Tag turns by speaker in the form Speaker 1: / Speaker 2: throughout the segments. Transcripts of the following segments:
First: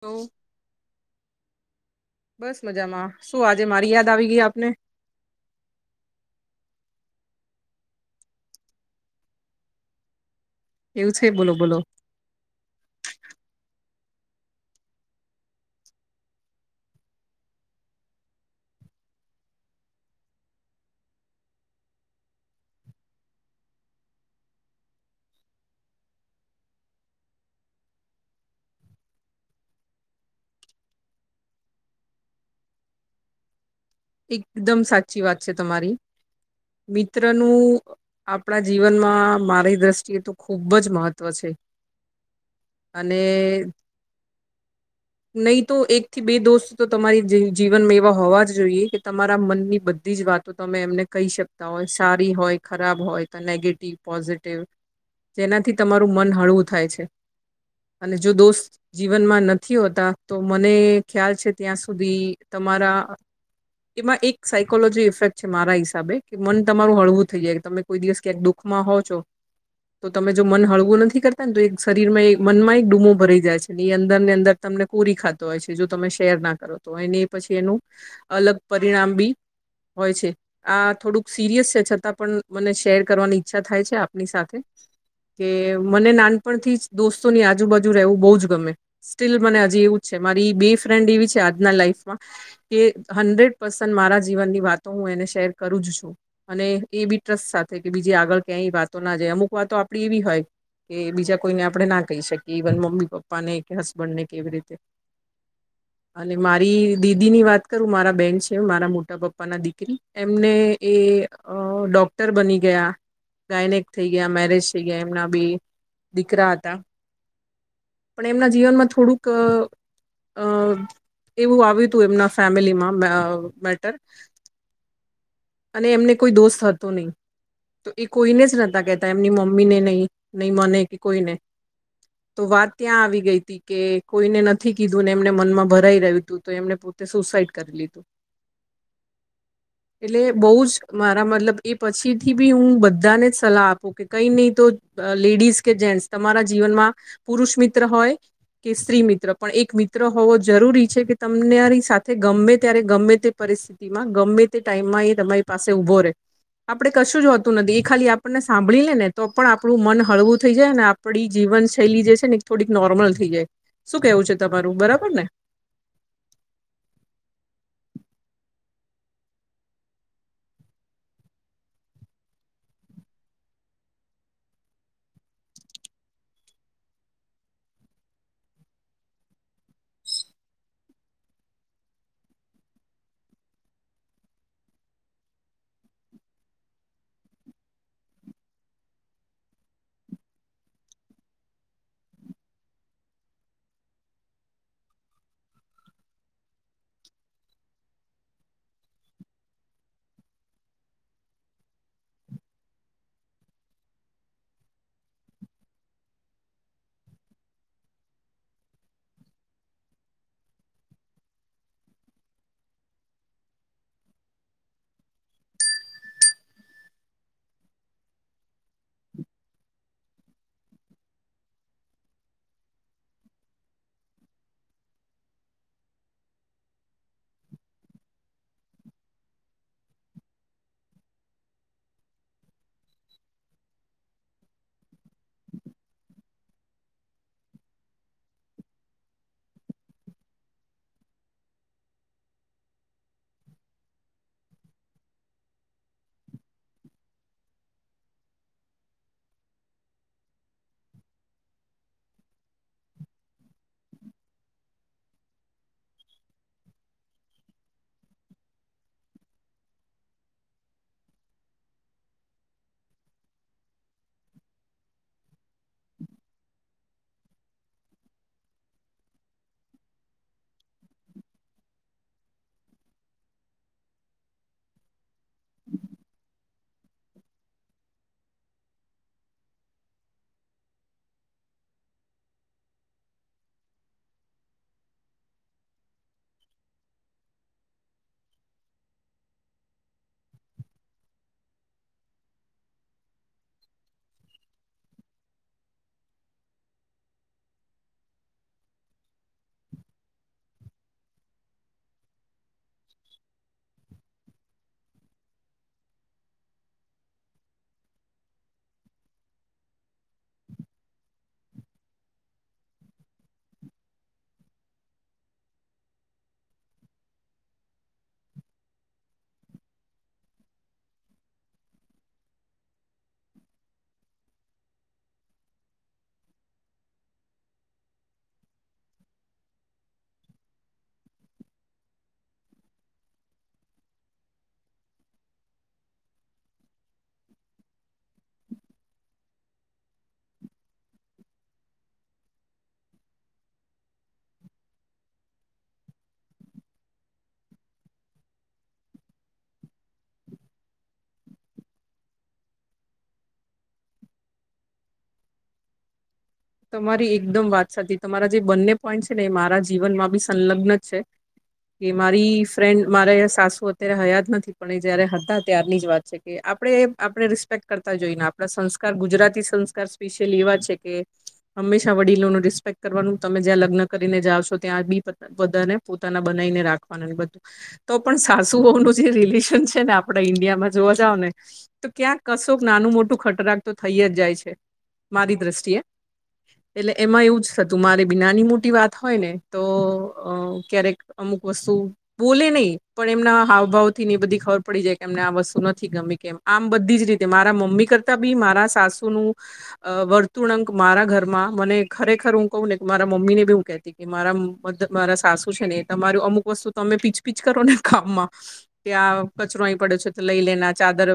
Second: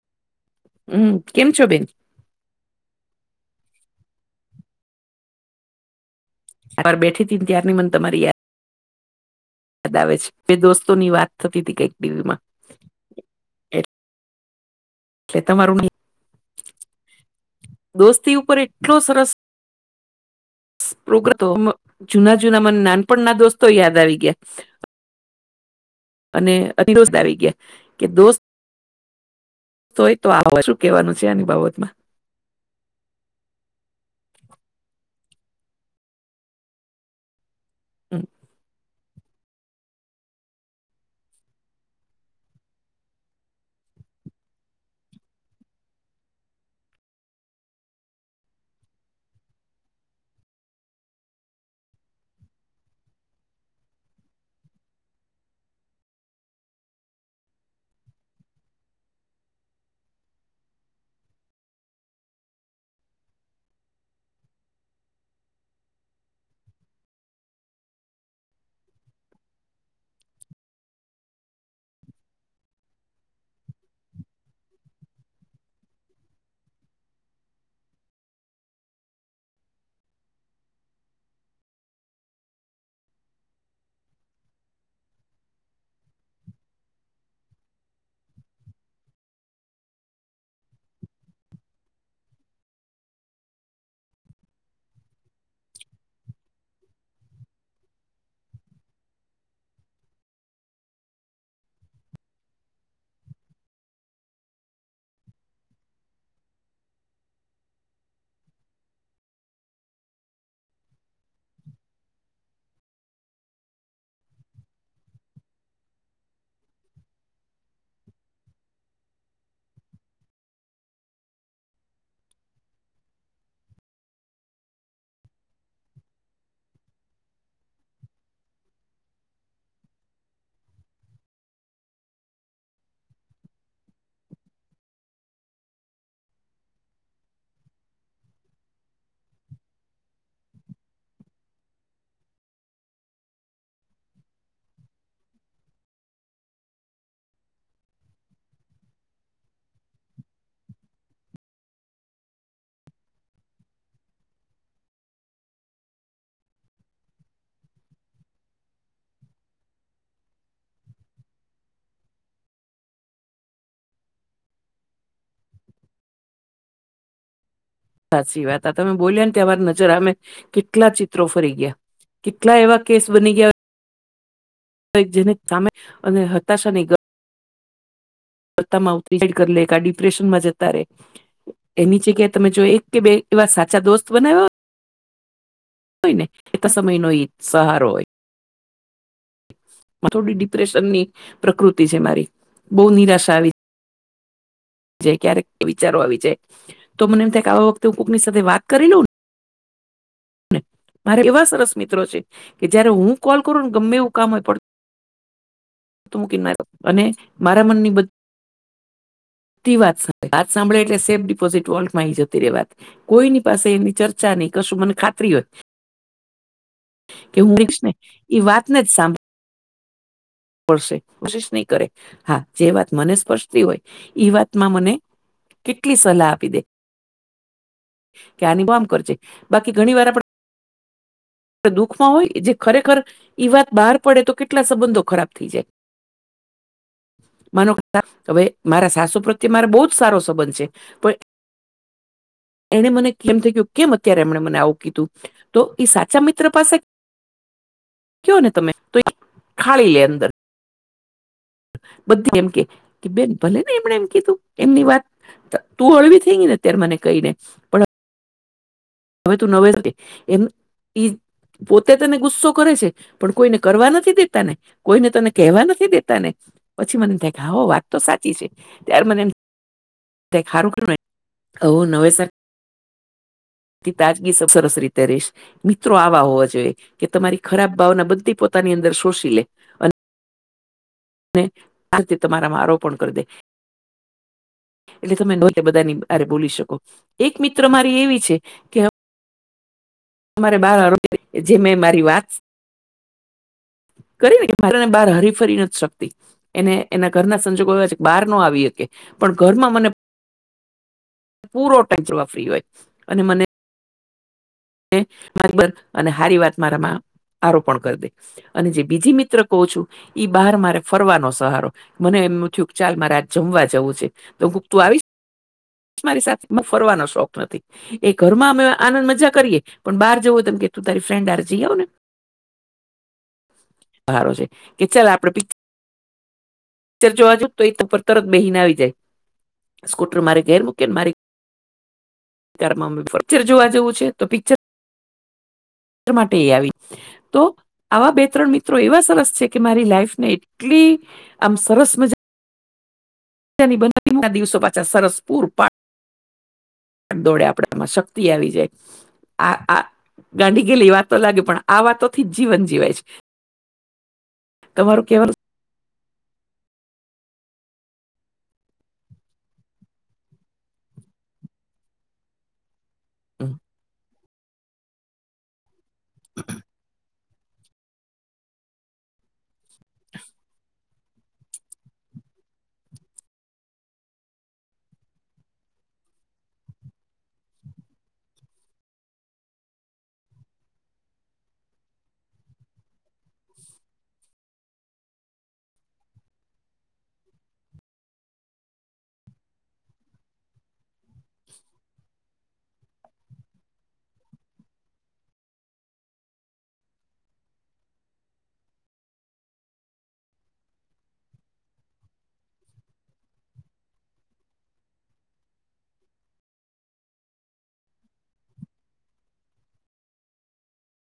Speaker 1: હોવ.
Speaker 2: હમ, કેમ છો બેન.
Speaker 1: બસ મજામાં, શું આજે મારી યાદ આવી ગઈ આપને.
Speaker 2: [unintelligible] બેઠી ને ત્યારની મને તમારી યાદ. યાદ આવે છે, બે
Speaker 1: એવું
Speaker 2: દોસ્તોની
Speaker 1: છે
Speaker 2: વાત
Speaker 1: બોલો
Speaker 2: થતી ત
Speaker 1: બોલો
Speaker 2: કઈક ટીવીમાં. એટલે તમારુંની. દોસ્તી ઉપર એટલો સરસ. [unintelligible] જૂના જૂના મને નાનપણના દોસ્તો યાદ આવી ગયા. અને અતિ દોસ્ત આવી ગયા, કે દોસ્ત. તો તો આવ શું કેવું છે, આની બાબતમાં.
Speaker 1: એકદમ સાચી વાત છે તમારી, મિત્રનું. આપણા જીવનમાં મારી દ્રષ્ટિ. તે તો ખૂબ જ મહત્વ છે. નહી તો એકથી બે દોસ્ત તો તમારી જીવનમાં એવા હોવા જ જોઈએ. કે તમારા મનની બધી જ વાતો તમે એમને કેય શકતા હોય સારી હોય, ખરાબ હોય. નેગેટિવ, પોઝિટિવ જેનાથી તમારું મન હળવું થાય છે. અને, જો દોસ્ત. જીવનમાં નથી હોતા, તો મને ખ્યાલ છે ત્યાં સુધી તમારા. એમાં એક સાયકોલોજી ઇફેક્ટ છે મારા હિસાબે કે, મન તમારું હળવું થઈ જાય તમે કોઈ દિવસ ક્યાક દુઃ. ખમાં હો છો. તો તમે જો મન હળવું નથી કરતા ને, તો એક શરીરમાં એક મનમાં એક ડુમો ભરાઈ જાય છે એ અંદર ને અંદર. તમને કોરી ખાતો હોય છે, જો તમે શેરના કરો તો એને પછી એનું. અલગ પરિણામ બી હોય છે. આ થોડુંક સિરિયસ છે છતાં પણ, મને શેર કરવાની ઈચ્છા થાય છે આપની સાથે. કે મને નાનપણથી જ દોસ્તોની આજુબાજુ રહેવું બહુ જ ગમે. સ્ટીલ મને હજી એવું જ છે, મારી બે ફ્રેન્ડ એવી છે આજના લાઈફમાં કે. હન્ડ્રેડ પર્સન્ટ મારા જીવનની વાતો હું એને શેર કરું જ છું. અને એ બી ટ્રસ્ટ સાથે કે બીજી આગળ ક્યાંય વાતો ના જાય, અમુક વાતો આપડી એવી હોય. કે બીજા કોઈને આપણે ના કહી શકીએ, ઇવન મમ્મી પપ્પા ને કે હસબન્ડ ને એવી રીતે. અને મારી દીદીની વાત. કરું મારા બેન છે, મારા મોટા પપ્પાના દીકરી એમને એ. અ ડોક્ટર બની ગયા. ગાયનેક થઈ ગયા મેરેજ થઈ ગયા એમના બી દીકરા હતા. પણ એમના જીવનમાં થોડુંક અ એવું આવ્યું હતું એમના ફેમિલીમાં અ મેટર અને એમને કોઈ દોસ હતો નહી તો એ કોઈને [unintelligible] નહતા કહેતા એમની મમ્મી ને નહી નહી મને કે કોઈને તો વાત ત્યાં આવી ગઈ હતી. કે કોઈને નથી કીધું એમને મનમાં ભરાઈ રહ્યું તું તો એમને પોતે સુસાઈડ કરી લીધું. એટલે બહુ જ મારા મતલબ એ પછી થી બી હું બધાને જ સલાહ આપું કે કઈ નહી તો લેડીઝ કે જેન્ટ્સ તમારા જીવનમાં પુરુષ મિત્ર હોય કે સ્ત્રી મિત્ર પણ એક મિત્ર હોવો જરૂરી છે કે તમનેરી સાથે ગમે ત્યારે ગમે તે પરિસ્થિતિ માં ગમે તે ટાઈમમાં એ તમારી પાસે ઉભો રે આપડે કશું જો હોતું નથી એ ખાલી આપણને સાંભળી લે ને તો પણ આપણું મન હળવું થઈ જાય ને આમ આપડી જીવન શૈલી જે છે ને થોડીક નોર્મલ થઈ જાય શું કેવું છે તમારું બરાબર ને.
Speaker 2: સાચી વાત આ તમે બોલ્યા ને ત્યાં વાર નજર અમે કેટલા ચિત્રો ફરી ગયા. કેટલા એવા કેસ બની ગયા હોય ન જેને [unintelligible] [unintelligible] કરી લે કે આ ડિપ્રેશનમાં જતા રે એની જગ્યા તમે જો એક કે બે એવા સાચા દોસ્ત બનાવ્યા હોત હોય ને એક સમય નો એ સહારો‌ હોય. થોડી ડિપ્રેશનની પ્રકૃતિ છે મારી બહુ નિરાશા આવી જે ક્યારેક વિચારો આવી જાય તો મને એમ થાય કે આવા વખતે હું કોકની સાથે વાત કરી લઉ ને મારે એવા સરસ મિત્રો છે કે જયારે હું કોલ કરું ને ગમે એવું કામ હોય પડતું તું મૂકીને અને મારા મનની બધ બધી વાત સામ વાત સાંભળે એટલેે સેફ ડિપોઝીટ વોલ્ટમાં આવી જતી રેવાની વાત. કોઈની પાસે એની ચર્ચા નહી કરશું મને [unintelligible] [unintelligible] એ વાત ને જ સાંભ પડશે કોશિશ નહી કરે હા જે વાત મને સ્પર્શતી હોય ઈ વાતમાં મને કેટલી સલાહ આપી દે કે આની માં આમ કરજે બાકી ઘણી વાર આપણે દુઃખમાં હોય જે ખરેખર ઈ વાત બહાર પડે તો કેટલા સંબંધો ખરાબ થઈ જાય.
Speaker 1: [inaudible]
Speaker 2: માનો હવે મારા સાસુ પ્રત્યે મારે બહુ જ સારો સંબંધ છે, પણ એણે મને કેમ થઈ ગયું કેમ અત્યારે એમણે મને આવું કીધું તો એ સાચ [unintelligible] મિત્ર પાસે કયો ને તમે તો ખાળી લે અંદર. બધી એમ કે બેન ભલે ને એમણે એમ કીધું એમની વાત તું હળવી થઈ ગઈ ને અત્યારે મને કઈ ને પણ હવે તું નવે [unintelligible] એમ ઈ પોતે તને ગુસ્સો કરે છે પણ કોઈને કરવા નથી દેતાને કોઈને તને કહેવા નથી દેતા ને. પછી મને એમ થા હો વાત તો સાચી છે ત્યારે મને એમ કંઈક હારું કરવાની હું નવે સા તાજગી સરસ રીતે રહીશ મિત્રો આવા હોવા જોઈએ કે તમારી ખરાબ ભાવના બધી પો આની અંદર શોષી લે ને આાલથી તમારામાં આરોપણ કરી દે એટલે તમે બધાની આરે બોલી શકો એક મિત્ર મારી એવી છે કે હ તમારે બાર [unintelligible] જે મેં મારી વાત કરીને કે મા ને બહાર હરી ફરી નથી શકતી. એને એના ઘરના સંજોગો એવા બહાર નો આવી શકે પણ ઘરમાં મને પૂરો ટાઈ ફ્રી હોય અને મને બર અને સારી વાત મારામાં આરોપણ કરી દે અને જે બીજી મિત્ર કહો છું. ઈ બહાર મારે ફરવાનો સહારો મને એમ થયું ચાલ મારે આ જમવા જાવું છે. તો ભૂતું આવીશ. મારી સાથેમાં ફરવાનો શોખ નથી. એ ઘરમાં અમે આનંદ મજા કરીએ પણ બહાર જવું તમ કે તું તારી ફ્રેન્ડ આરે જઈ આવ ને સારો છે કે ચાલ આપડે પી જોવા જઉં તો એક ઉપર તરત બેહીને આવી જાય સ્કૂટર મારે ગેર મૂકીને મારી [unintelligible] જોવા જવું છે તો પિક્ચર માટે એ આવી તો આવા બે ત્રણ મિત્રો એવા સરસ છે કે મારી લાઈફને એટલી આમ સરસ મજા ની બધા ના દિવસો પાછા સરસ પૂરા પાડ પા દોડે આપડામાં શક્તિ આવી જાય આ આ ગાંડી ગેલી વાતો લાગે પણ આ વાતો થી જ જીવન જીવાય છે. તમારું કેવાનું
Speaker 1: તમારી એકદમ વાત સાચી તમારા જે બંને પોઈન્ટ છે ને એ મારા જીવનમાં બી સંલગ્ન જ છે કે મારી ફેન્ડ મારે સાસુ અત્યારે હયાત નથી પણ જયારે હતા ત્યારની જ વાત છે કે આપણે આપણે રિસપેકટ કરતા જોઈને આપણા સંસ્કાર ગુજરાતી સંસ્કાર સ્પેશિયલી એવા છે કે હંમેશા વડીલો નું રિસ્પેક્ટ કરવાનું તમે જ્યાં લગ્ન કરીને જાવશો ત્યાં બી પ બધાને પોતાના બનાવીને રાખવાનું બધું તો પણ સાસુઓનું જે રિલેશન છે ને આપડા ઈન્ડિયામાં જોવા જાવ ને તો ક્યાંક કશોક નાનું મોટું ખટરાક તો થઈ જ જાય છે મારી દ્રષ્ટિએ એટલે એમાં એવું જ થતું મારે બી નાની મોટી વાત હોય ને તો અ ક્યારેક અમુક વસ્તુ બોલે નહી પણ એમના હાવભાવ થી ની બધી ખબર પડી જાય કે એમને આ વસ્તુ નથી ગમી કેમ આમ બધી જ રીતે મારા મમ્મી કરતા બી મારા સાસુનું અ વર્તુળક મારા ઘર માં મને ખરેખર હું કહું ને મારા મમ્મી ને બી હું કેતી એ મારા મ મારા સાસુ છે ને તમારું અમુક વસ્તુ તમે પીચપીચ કરો ને કામમાં ત્યાં કચરો અહી પડ્યો છે લઈ લે ને આ ચાદર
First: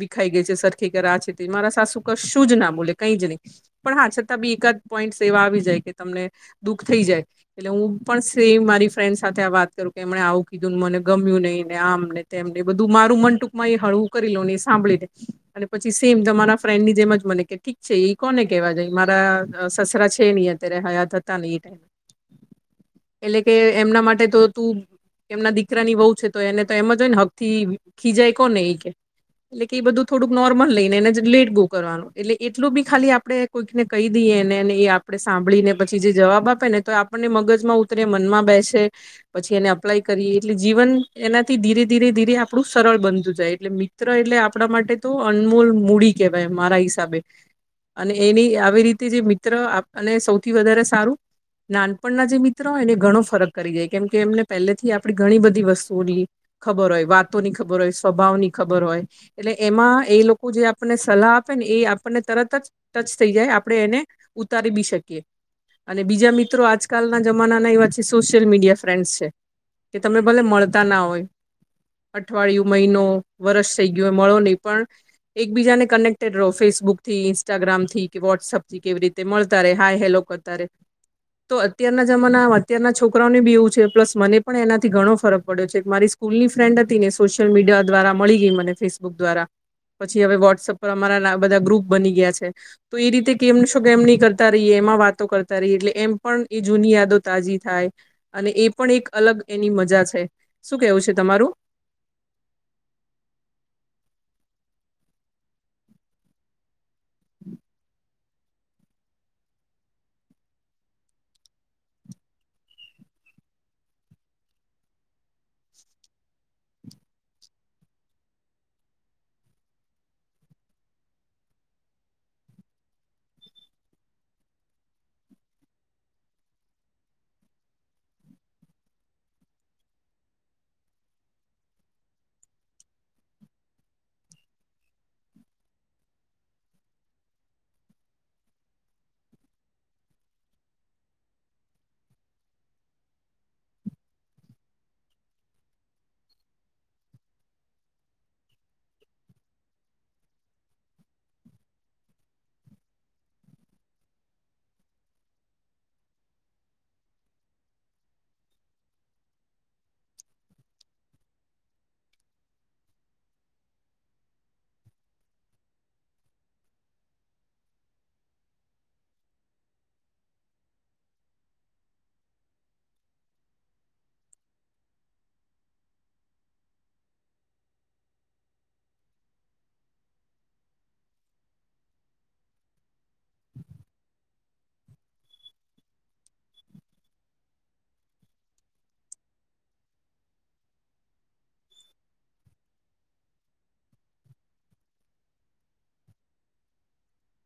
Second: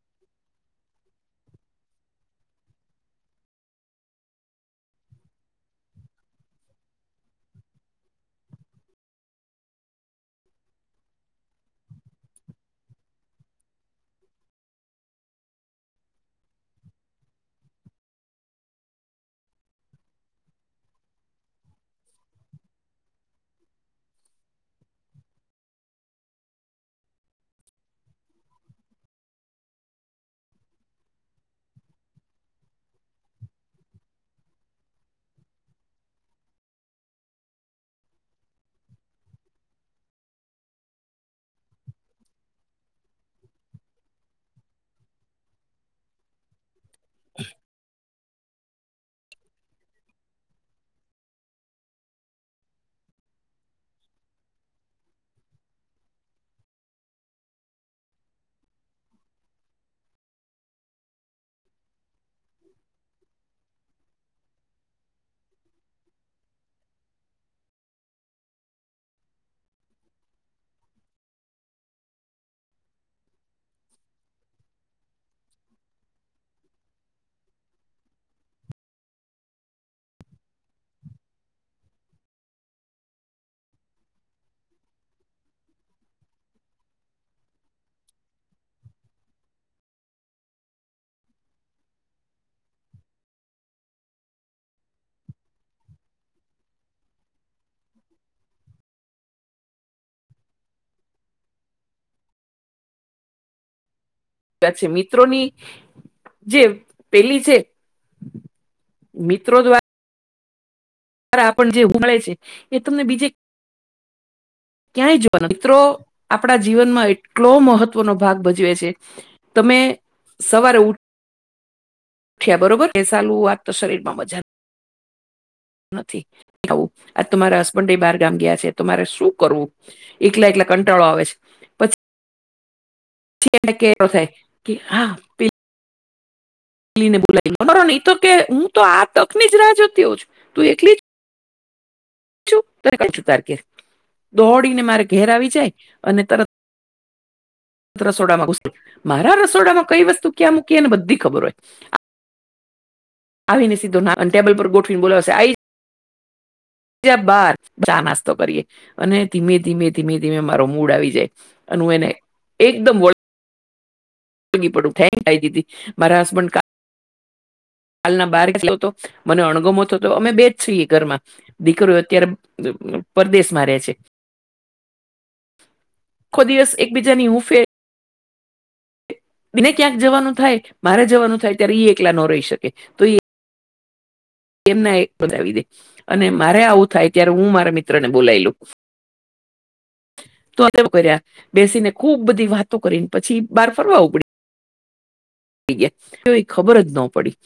Speaker 1: વિખાઈ ગઈ છે સરખી કર આ છે તે મારા સાસુ કર શું જ ના બોલે કઈ જ નહી પણ હા છતાં બી એકાદ પોઈન્ટ એવા આવી જાય કે તમને દુઃખ થઈ જાય એટલે હું પણ સે મારી ફ્રેન્ડ સાથે વાત કરું કે એમણે આવું કીધું ને મને ગમ્યું નહી આમને તેમને બધું મારું મન ટૂંકમાં એ હળવું કરી લો નહી સાંભળી ને અને પછી સેમ તમારા ફ્રેન્ડ ની જેમ જ મને કે ઠીક છે એક કોને કેવા જાય મારા સસરા છે નઈ અત્યારે હયાત હતા ને એ ટાઈમ એટલે કે એમના માટે તો તું એમના દીકરા ની વહુ છે તો એને તો એમ જ હોય ને હક થી ખીજાય કો ને એ કે એટલે કે એ બધું થોડુંક નોર્મલ લઈને એને લેટ ગો કરવાનું એટલે એટલું બી ખાલી આપડે કોઈકને કહી દઈએ નેને એ આપડે સાંભળી ને પછી જે જવાબ આપે ને તો આપણને મગજમાં ઉતરે મનમાં બેસે પછી એને અપ્લાય કરીએ એટલે જીવન એનાથી ધીરે ધીરે ધીરે આપણું સરળ બનતું જાય એટલે મી ત્રો એટલે આપડા તો અનમોલ કેહેવાય મારા હિસાબે.
Speaker 2: હ
Speaker 1: અને એની આવી રીતે જે મિત્ર આપ અને સૌથી વધારે સારું નાનપણના જે મિત્ર હોય એને ઘણો ફરક કરી જાય કેમ કે એમને પહેલેથી આપણી ઘણી બધી વસ્તુઓ લી ખબર હોય વાતોની ખબર હોય સ્વભાવ ની ખબર હોય એટલે એમાં એ લોકો જે આપણને સલાહ આપે ને એ આપણને તરત જ ટચ થઈ જાય આપડે એને ઉતારી બી શકીએ. અને બીજા મિત્રો આજકાલના જમાનાના એવા છે સોશિયલ મીડિયા ફ્રેન્ડસ છે કે તમને ભલે મળતા ના હોય અઠવાડિયું મહિનો વરસ થઈ ગયો મળો નહીં પણ એકબીજાને કનેક્ટેડ રહો ફેસબુક થી ઇન્સ્ટાગ્રામ થી કે વોટ્સઅપ થી કેવી રીતે મળતા રહે હાય હેલો કરતા રે તો અત્યારના જમાના અત્યારના છોકરાઓને બી એવું છે પ્લસ મને પણ એનાથી ઘણો ફરક પડ્યો છે કે મારી સ્કૂલની ફ્રેન્ડ હતી ને સોશિયલ મીડિયા દ્વારા મળી ગઈ મને ફેસબુક દ્વારા પછી હવે વોટ્સઅપ પર અમારા ના બધા ગ્રુપ બની ગયા છે તો એ રીતે કેમ શો કેમ નહી કરતા રહીએ એમાં વાતો કરતા રહીએ એટલે એમ પણ જૂની યાદો તાજી થાય અને પણ એક એની મજા છે શું કેવું છે તમારું?
Speaker 2: પછ મિત્રોની જે પેલી છે મિત્રો દ્વા રા આપણ જે હે છે એ તમને બીજે ક્યાંય જોવાનું મિત્રો આપડા જીવનમાં એટલો મહત્વનો ભાગ ભજવે છે તમે સવારે ઉઠ ઠ્યા બરોબર એ સાલું વાત તો શરીર માં મજા નથી આવું આજ તમારા હસબન્ડ બાર ગામ ગયા છે તમારે શું કરવું? એકલા એકલા કંટાળો આવે છે. થાય કે પેલો થાય કે હા પે ને બલા ખરો નહી તો કે હું તો આ તકની જ રાહ જોતી હો છ તું એલી જ છું ત કે દોડીને મારે ઘેર આવી જાય અને તરત રસોડામાં ઘૂસી મારા રસોડામાં કઈ વસ્તુ ક્યાં મૂકીને બધી ખબર હોય. આવી ને સીધો ના ટેબલ પર ગોઠવીને બોલાવશે આઈ જ્યાં બાર ચા નાસ્તો કરીએ. અને ધીમે ધીમે ધીમે ધીમે મારો મૂડ આવી જાય અને હું એને એકદમ વોલ ડ થ આઈ દીધી મારા હસબન્ડ હાલના બારયો હતો મને અણગમતો હતો અમે બેજ છીએ ઘરમાં. દીકરો અત્યારે પરદેશમાં રહે છે. ખો દિવસ એકબીજાની હું ફેર બને ક્યાંક જવાનું થાય મારે જવાનું થાય ત્યારે એ એકલા ન રહી શકે તો ઈ એમને બતાવી દે અને મારે આવું થાય ત્યારે હું મારા મિત્ર ને બોલાય લઉ તો કર્યા બેસીને ખુબ બધી વાતો કરીને પછી બહાર ફરવા ઉપડી ડી ગયા એ હે ખબર જ ના પડી.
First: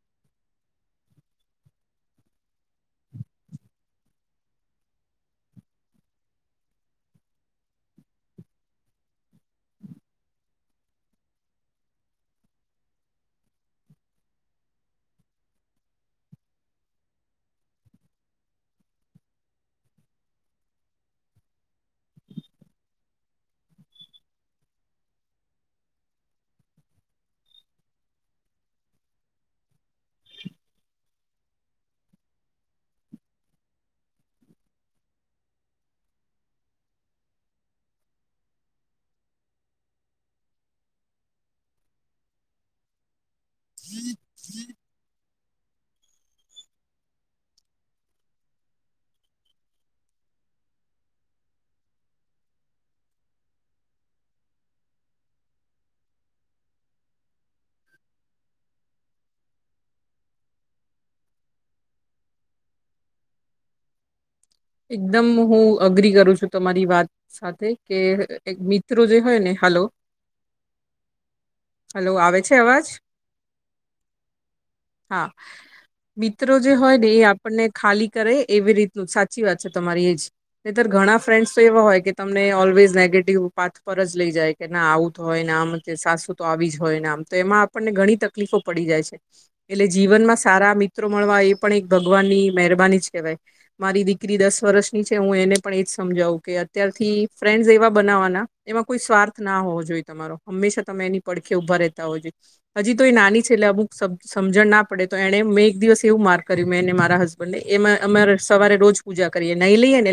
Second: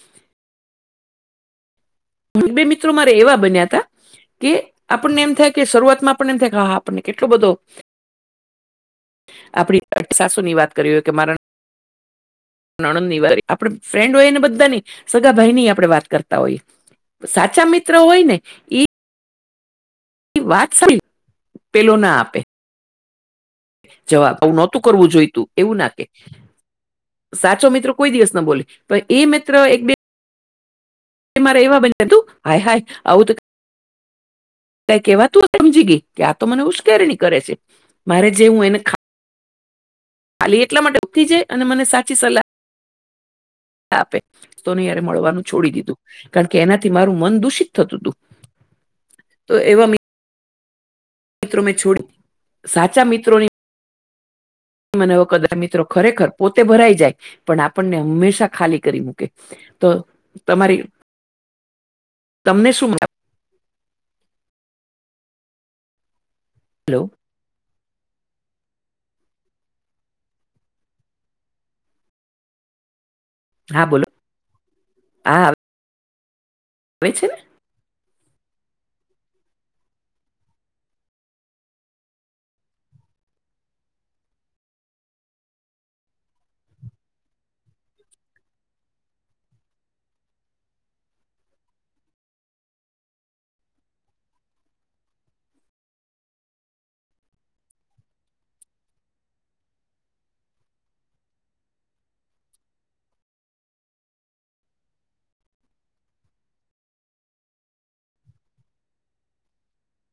Speaker 2: બે મિત્રો મારે એવા બન્યા તા તે આપણને એમ થાય કે આપણને એમ થાય હા આપણને કેટલો બધો આપડી સાસુ ની વાત કરીએ કે મારા નણંદ ની વાર આપણે ફ્રેન્ડ હોય ને બધાની સગા ભાઈ ની આપણેે વાત કરતા હોઈએ. સાચા મિત્રો હોય ને ઈ ઈ વાત સારી પેલો ના આપે જવાબ આવ નોતું કરવું જોઈતું એવું ના કે. સાચો મિત્રો કોઈ દિવસ ના બોલી પણ એ મિત્ર એક બે મારે એવા બન તું હાય હાય આવું તો તે કેહેવાતું હો સમજી ગઈ કે આ તો મને ઉશ્કેરણી કરે છે મારે જે હું એને ખા ખાલી એટલા માટે ઉકી જાય અને મને સાચી સલાહ આપે તોને યારે મળવાનું છોડી દીધું. કારણ કે એનાથી મારું મન દૂષિત થતું હતું તો એવા મી ત્રો મેં છોડી સાચા મિત્રોની મને હવે કદાચ મિત્રો ખરેખર પોતે ભરાઈ જાય પણ આપણને હંમેશા ખાલી કરી મૂકે. તો તમારી તમને શું મ
Speaker 1: એકદમ હું અગ્રી કરું તમારી
Speaker 2: હલો
Speaker 1: વાત સાથે કે એક મિત્રો જે હોય ને, હલો? હલો, આવે છે અવાજ?
Speaker 2: હા બોલો હા
Speaker 1: મિત્રો જે હોય ને
Speaker 2: આવે
Speaker 1: એ
Speaker 2: છે
Speaker 1: આપણને ખાલી કરે એવી રીતનું સાચી વાત છે તમારી એજ. નતર ઘણા ફ્રેન્ડસ તો એવા હોય કે તમને ઓલવેઝ નેગેટિવ પાથ પર જ લઇ જાય. કે ના, આવુંત હોય ને આમ કે સાસુ તો આવી જ હોય ને આમ તો એમાં આપણને ઘણી તકલીફો પડી જાય છે. એટલે જીવનમાં સારા મિત્રો મળવા એ પણ એક ભગવાન ની મહેરબાની જ કેહેવાય. મારી દી રી દસ વર્ષની છે હું એને પણ એજ સમજાવું કે અત્યારથી ફ્રેન્ડસ એવા બનાવવાના એમાં કોઈ સ્વાર્થના હોવો જોઈએ તમારો હંમેશા તમે એની પડખે ઉભા રહેતા હોય જોઈએ. હજી તો એ નાની છે એટલે અમુક સમજણ ના પડે તો એણે મેં એક દિવસ એવું માર કર્યું મેંને મારા હસ બેન્ડ એમાં અમારે સવારે રોજ પૂજા કરીએ લઈએ ને?